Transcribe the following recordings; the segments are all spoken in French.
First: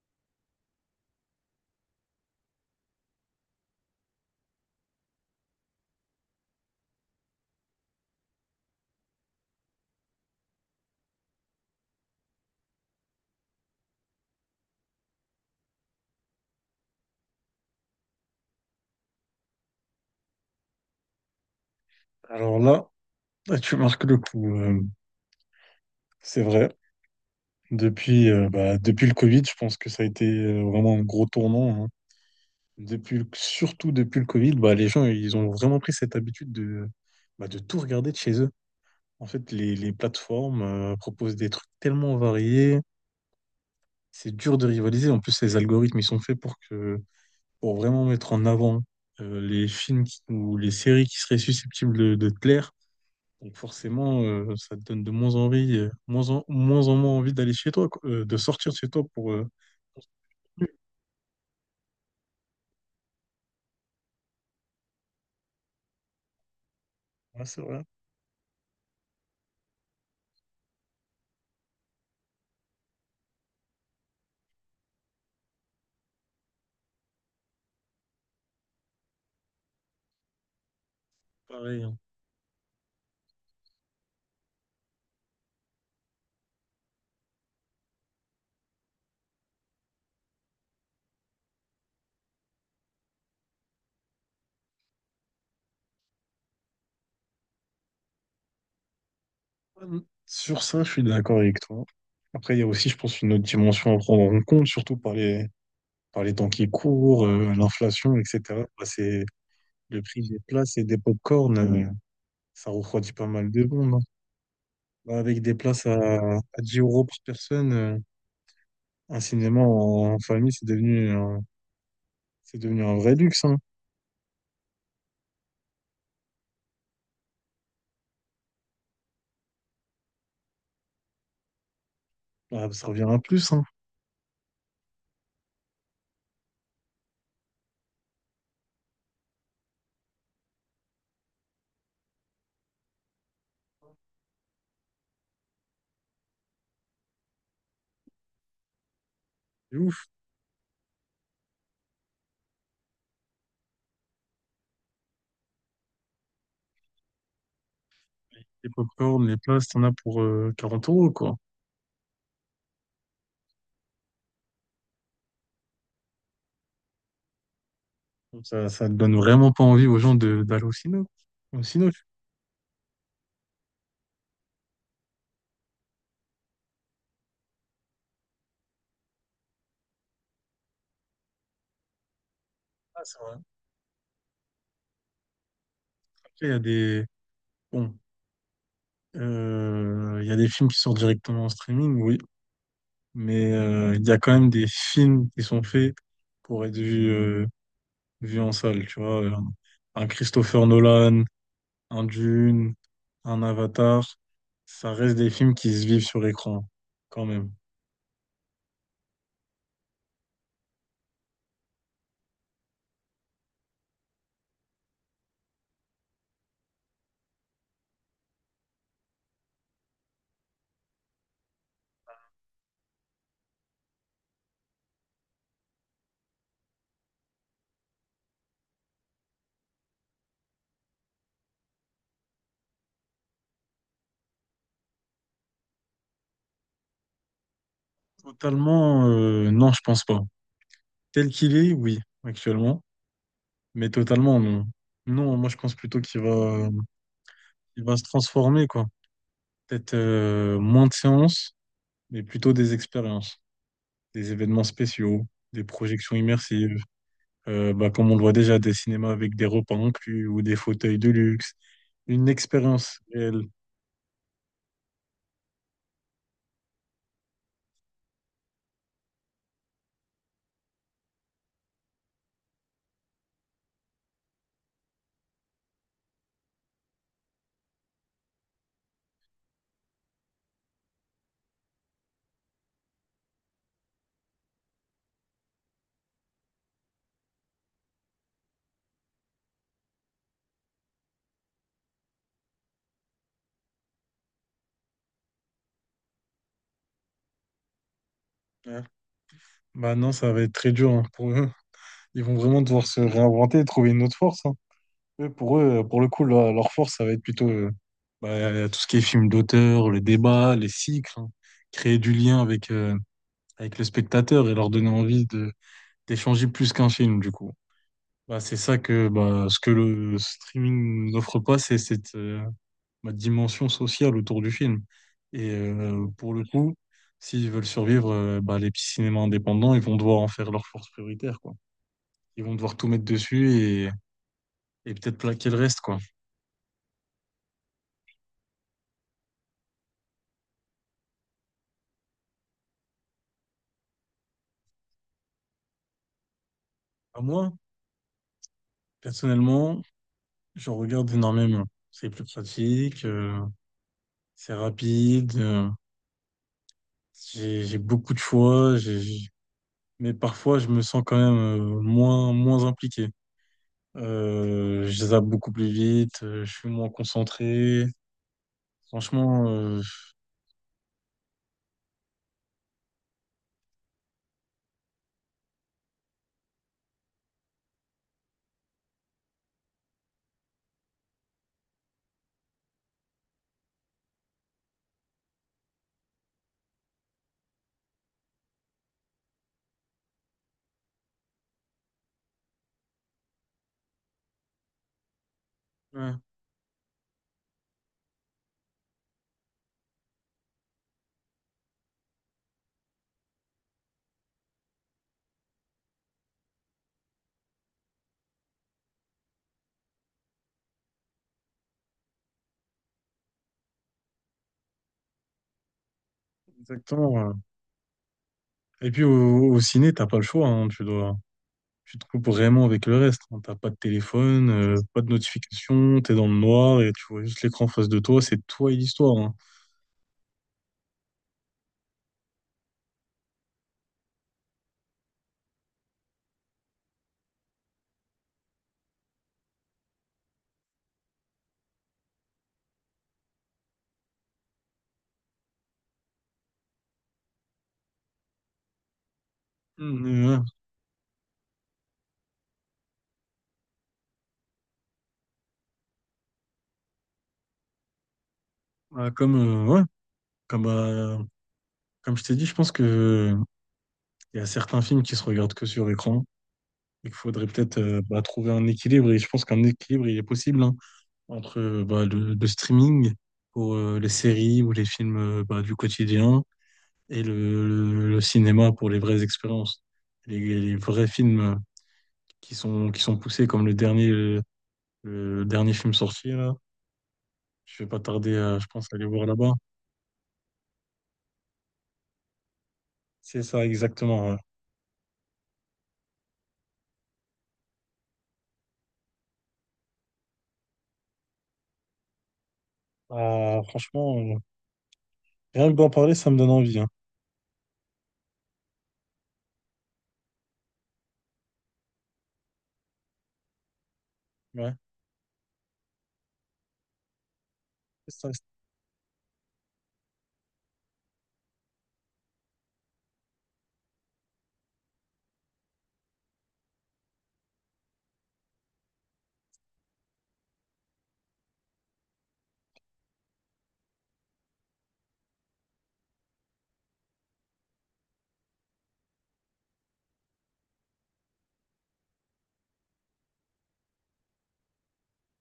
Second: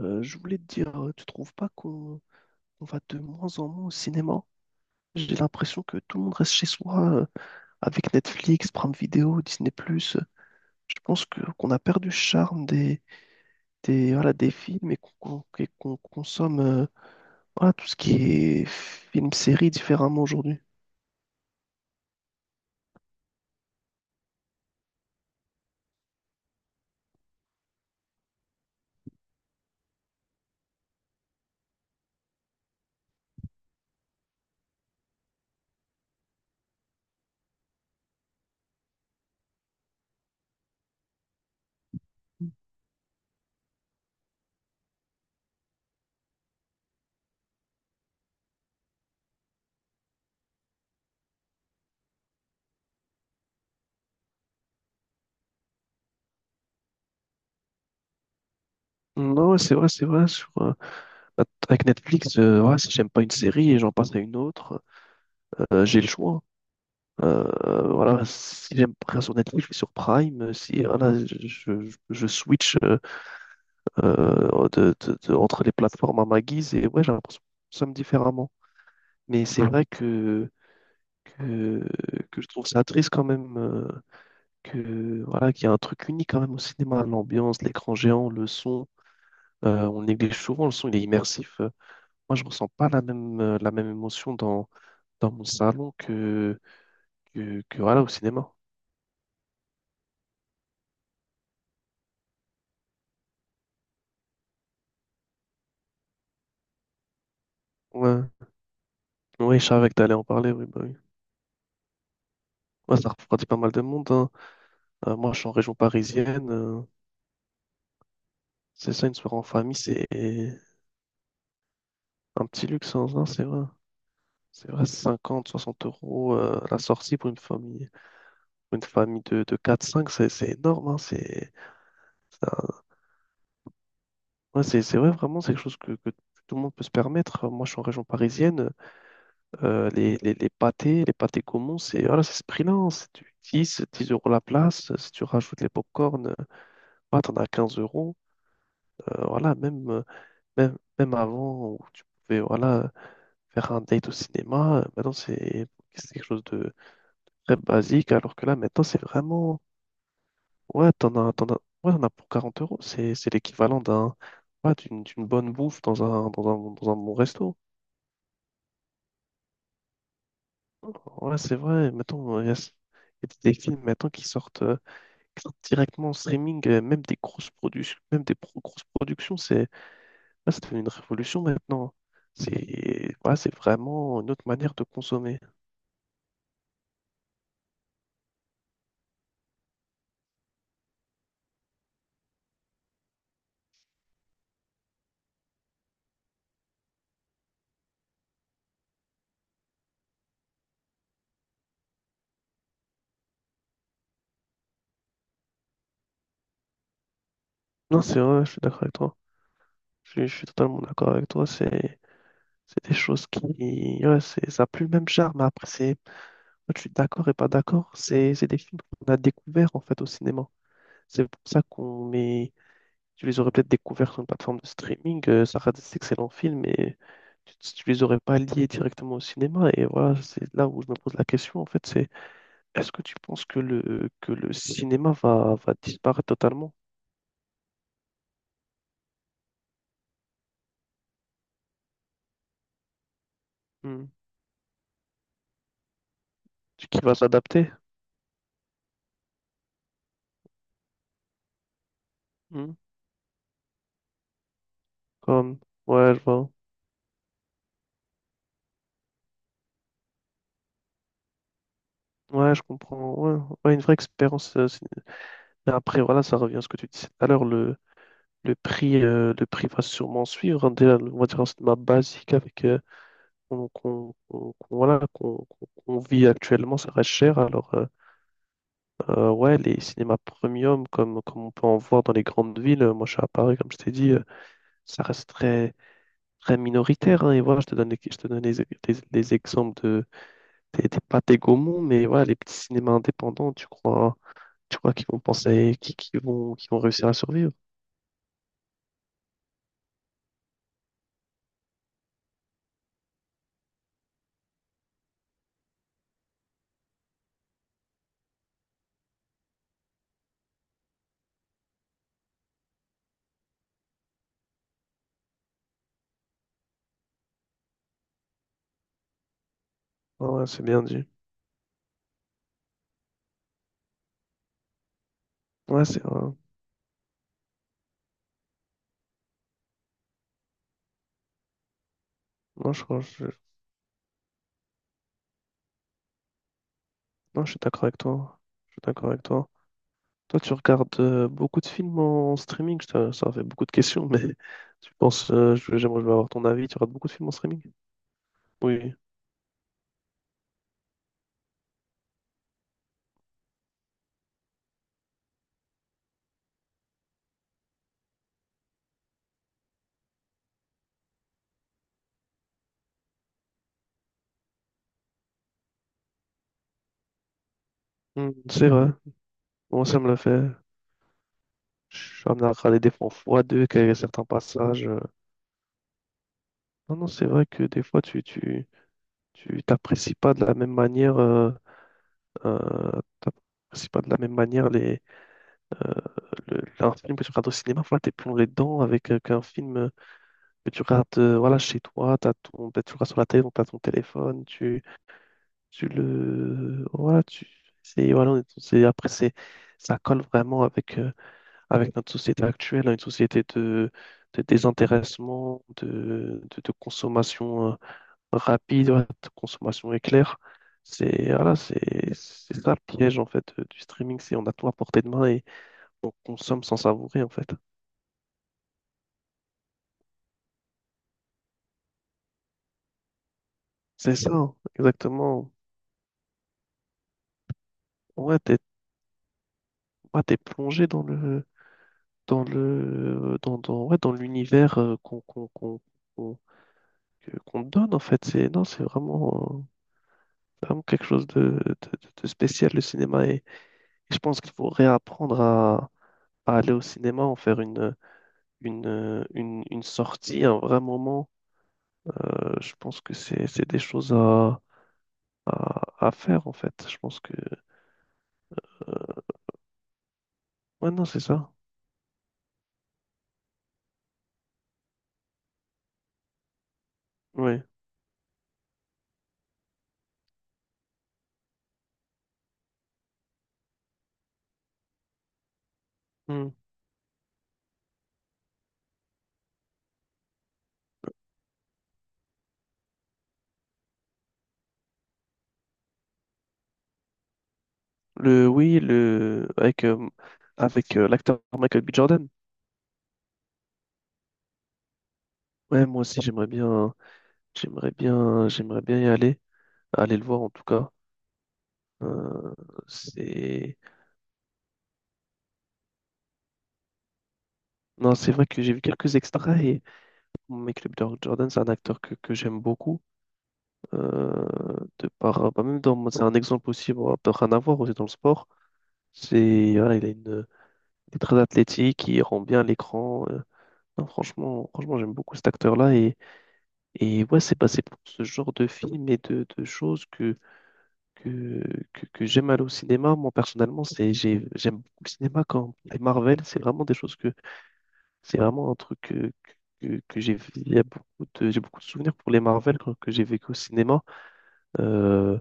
Je voulais te dire, tu trouves pas qu'on on va de moins en moins au cinéma? J'ai l'impression que tout le monde reste chez soi avec Netflix, Prime Video, Disney+. Plus. Je pense que qu'on a perdu le charme voilà, des films et et qu'on consomme voilà, tout ce qui est film, série différemment aujourd'hui. Alors là, là, tu marques le coup, c'est vrai. Depuis, depuis le Covid, je pense que ça a été vraiment un gros tournant, hein. Surtout depuis le Covid, bah, les gens, ils ont vraiment pris cette habitude de, bah, de tout regarder de chez eux. En fait, les plateformes proposent des trucs tellement variés, c'est dur de rivaliser. En plus, les algorithmes, ils sont faits pour vraiment mettre en avant les ou les séries qui seraient susceptibles de te plaire. Donc forcément, ça te donne de moins envie, moins en moins envie d'aller chez toi, quoi, de sortir de chez toi Non, ouais, c'est vrai, pour c'est se vrai. Promener. Avec Netflix, ouais, si j'aime pas une série et j'en passe à une autre, j'ai le choix. Ouais, c'est vrai, Voilà, si j'aime pas sur Netflix, je vais sur Prime. Si voilà, je switch entre les plateformes à ma guise et ouais, j'ai l'impression que nous sommes différemment. Mais c'est vrai pareil, que, hein. que je trouve ça triste quand même que voilà, qu'il y a un truc unique quand même au cinéma, l'ambiance, l'écran géant, le son. On néglige souvent le son, il est immersif. Moi, je ressens pas la même émotion dans mon salon que voilà, au cinéma. Hum. Sur ça, je suis d'accord avec toi. Après, il y a aussi, je pense, une autre dimension à prendre en compte, surtout par par les temps qui courent, l'inflation, Ouais. etc. Bah, c'est Oui, je savais que le t'allais en prix des parler, oui, places bah et oui. des pop-corn, ça Ouais, ça refroidit pas refroidit mal pas de mal de monde, hein. monde, hein. Bah, Moi, je avec suis en des région places à parisienne. 10 euros par personne, C'est ça, une un soirée en cinéma famille, c'est en, en famille, un c'est petit devenu luxe, un hein, vrai ça, luxe, c'est hein. vrai. C'est vrai, 50, 60 € la sortie pour une famille de 4-5, c'est énorme, hein. C'est Ah, un- ça revient à plus, hein. ouais, c'est vrai, vraiment, c'est quelque chose que tout le monde peut se permettre. Moi, je suis en région parisienne. Les pâtés, les pâtés communs, c'est voilà, c'est ce prix-là, hein. C'est du 10 10 € la place. Si tu rajoutes les pop-corn, bah, t'en as 15 euros. Voilà, C'est ouf. Même avant où tu pouvais voilà, faire un date au cinéma, maintenant c'est quelque chose de très basique, alors que là Les maintenant c'est popcorn, les vraiment. places, t'en as pour 40 Ouais, euros, quoi. Ouais, t'en as pour 40 euros, c'est l'équivalent d'un ouais, d'une bonne bouffe dans un bon resto. Donc ça te donne vraiment pas envie aux gens de d'aller au cinéma. Ouais, c'est Au cinéma, vrai, je sais mettons, il y a des films maintenant qui sortent directement en streaming, même des grosses productions, même grosses productions, c'est là, c'est devenu une révolution maintenant. pas, C'est c'est ouais, vrai. c'est vraiment une autre manière de consommer. Après, il y a des... Bon, il y a des films qui sortent directement en streaming, oui. Mais il y a quand même des films qui sont faits pour être vus, vus en salle, tu vois. Un Christopher Nolan, un Dune, un Avatar. Ça reste des films qui se vivent sur l'écran, quand même. Non, c'est vrai, je suis d'accord avec toi. Je suis totalement d'accord avec toi. C'est des choses qui. Ouais, c'est, ça n'a plus le même charme. Après, c'est. Je suis d'accord et pas d'accord. C'est des films qu'on a découverts en fait au cinéma. C'est pour ça qu'on met. Tu les aurais peut-être découverts sur une plateforme de streaming. Ça reste des excellents films, mais tu les aurais pas liés directement au cinéma. Et voilà, c'est là où je me pose la question. En fait, c'est. Est-ce que tu penses que le cinéma va disparaître totalement? Totalement, non, je pense pas. Tel qu'il est, oui, actuellement, mais Hmm. totalement, non. Non, moi, je pense plutôt Qui va s'adapter? il va se transformer, quoi. Peut-être moins de séances, mais plutôt Hmm. des expériences, des événements spéciaux, Comme, des ouais, projections je vois. immersives, bah, comme on le voit déjà, des cinémas avec des repas inclus ou des fauteuils de luxe, une Ouais, je expérience comprends. Ouais, réelle. ouais, une vraie expérience. Mais après, voilà, ça revient à ce que tu disais tout à l'heure. Le prix va sûrement suivre, hein. Déjà, on va dire un cinéma basique avec voilà, qu'on vit actuellement, ça reste cher. Alors, ouais, les cinémas premium, comme on peut en voir dans les grandes villes, moi je suis à Paris, comme je t'ai dit, ça resterait très minoritaire, hein. Et voilà, je te donne les exemples des pâtés Gaumont, mais voilà, les petits cinémas indépendants, tu crois qu'ils vont penser, qu'ils vont réussir à survivre? Ouais. Bah non, ça va être très dur hein, pour eux. Ils vont vraiment devoir se réinventer, trouver une autre force, hein. Eux, pour le coup, leur force, ça va être plutôt bah, tout ce qui est film d'auteur, les débats, les cycles, hein. Créer du lien avec, avec le spectateur et leur donner envie de, d'échanger plus qu'un film, du coup. Bah, c'est ça que bah, ce que le Ah ouais, c'est bien dit. streaming n'offre pas, c'est cette bah, dimension sociale autour du film. Et Ouais, c'est vrai. pour le coup, s'ils veulent survivre, bah, les petits cinémas indépendants, ils vont devoir en faire leur force prioritaire, quoi. Ils vont Non, devoir tout mettre dessus et peut-être plaquer le reste, quoi. non, je suis d'accord avec toi. Je suis d'accord avec toi. Toi, tu regardes beaucoup de films en streaming. Ça fait beaucoup de questions, mais tu penses, je- j'aimerais je veux avoir ton avis. Tu regardes beaucoup de À films en moi, streaming? Oui. personnellement, je regarde énormément. C'est plus pratique, c'est rapide, j'ai beaucoup de choix, mais parfois je me sens quand même moins impliqué. Je zappe beaucoup plus vite, je suis moins concentré. Hmm, c'est vrai. Franchement, Moi, ça me l'a fait. Je suis amené à regarder des fois en x2, qu'il y a certains passages. Non, non, c'est vrai que des fois, tu t'apprécies pas de la même manière, euh, t'apprécies pas de la même manière euh, un film que tu regardes au cinéma. Voilà, t'es plongé dedans avec qu'un film que tu regardes, voilà, chez toi, tu regardes sur la télé, donc t'as ton téléphone, ouais, voilà, voilà, on est- c'est, après, c'est, ça colle vraiment avec notre société actuelle, hein, une société de désintéressement, de consommation rapide, ouais, de consommation éclair. C'est voilà, c'est ça le piège en fait du streaming, c'est on a tout à portée de main et on consomme sans exactement, savourer en ouais. fait. Et puis au ciné, t'as pas le choix, hein, tu te coupes vraiment avec le reste, hein. T'as pas de C'est ça, téléphone, hein, pas de exactement. notification, t'es dans le noir et tu vois juste l'écran en face de toi, Ouais, c'est toi et l'histoire, hein. T'es plongé dans le dans le dans dans ouais, dans l'univers qu'on qu'on te donne en fait. C'est non, c'est vraiment vraiment quelque chose de spécial le cinéma et je pense qu'il faut réapprendre à aller au cinéma, en faire une Mm, sortie, ouais. un vrai moment. Je pense que c'est des choses à faire en fait. Je pense que euh, Ouais, comme, euh, ouais. Comme, ouais non c'est ça. comme je t'ai dit, je pense que il y a certains films qui se regardent que sur écran et qu'il faudrait Ouais. peut-être bah, trouver un équilibre. Et je pense qu'un équilibre, il est possible hein, entre bah, le streaming pour les séries ou les films bah, du quotidien Hmm. et le cinéma pour les vraies expériences. Les vrais films qui sont poussés, comme le dernier film sorti, là. Je vais pas tarder Le à, je oui pense, à aller voir le là-bas. avec Avec l'acteur Michael B. Jordan. C'est ça, exactement, ouais. Ouais moi aussi j'aimerais bien y aller aller le voir en tout cas. Euh, Ah, c'est franchement, rien que d'en parler, ça me donne envie, hein. non c'est vrai que j'ai vu quelques extraits et Michael B. Jordan c'est un acteur que j'aime beaucoup euh, Ouais. de par bah, même dans c'est un exemple aussi bon, après, rien à voir aussi dans le C'est un sport. C'est voilà il a une. Il est très athlétique, il rend bien l'écran. Non, franchement, franchement, j'aime beaucoup cet acteur-là. Et ouais, c'est passé pour ce genre de film et de choses que, que j'aime aller au cinéma. Moi, personnellement, c'est, j'aime beaucoup le cinéma quand les Marvel, c'est vraiment des choses que c'est vraiment un truc que j'ai beaucoup de souvenirs pour les Marvel que j'ai vécu au cinéma. Euh,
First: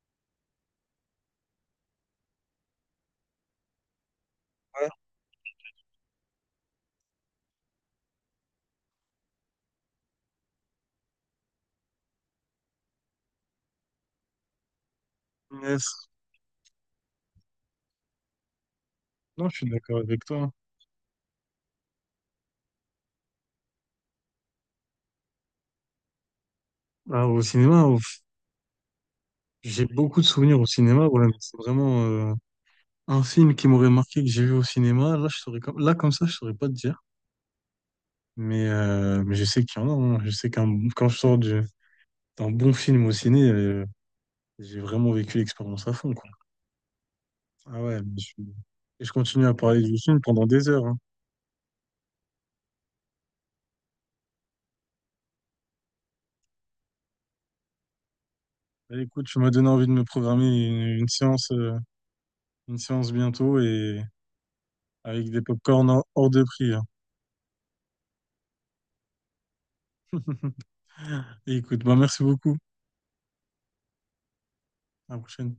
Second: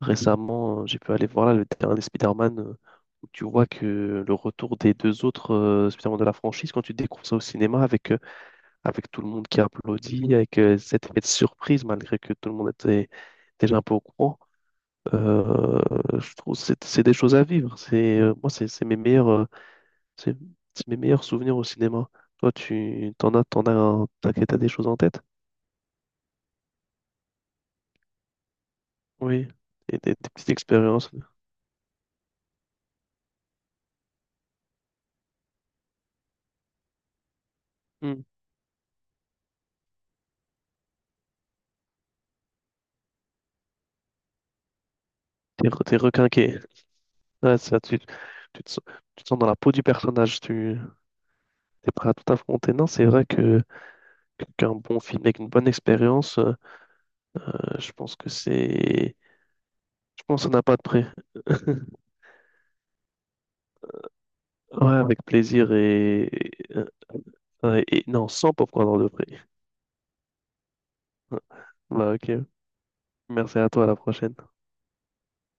Récemment, j'ai pu aller voir là, le dernier Spider-Man, où tu vois que le retour des explorateur. deux autres Spider-Man de la franchise, quand tu découvres ça au cinéma, avec tout le monde qui applaudit, avec cet effet de surprise, malgré que tout le monde était déjà un peu au courant, euh, Yes. je trouve que c'est des choses à vivre. C'est, moi, Non, je suis d'accord avec c'est toi. c'est mes meilleurs souvenirs au cinéma. Toi, tu t'en as, un- t'as t'as des choses en tête? Ah, au cinéma, au- Oui, j'ai et beaucoup de des petites souvenirs au cinéma. expériences. Voilà, mais c'est vraiment un film qui m'aurait marqué que j'ai vu au cinéma. Là, comme ça, je saurais pas te dire. Hmm. Mais je sais qu'il y en a, hein. Je sais qu'un quand je sors du- d'un bon film au ciné, j'ai vraiment vécu l'expérience à T'es fond, quoi. requinqué. Ouais, ça, Ah ouais, mais je suis- et je tu te sens continue dans à la peau parler du du film personnage, pendant des tu heures, hein. es prêt à tout affronter. Non, c'est vrai qu'un bon film avec une bonne expérience, je pense que Allez, c'est. écoute, tu m'as donné envie de me Je pense programmer qu'on n'a pas de prix. Une séance bientôt et Ouais, avec avec des pop plaisir hors de prix, hein. euh, non, sans popcorn de prix. Écoute, bah, Bah, merci ok. beaucoup. Merci à toi, à la prochaine. À la prochaine.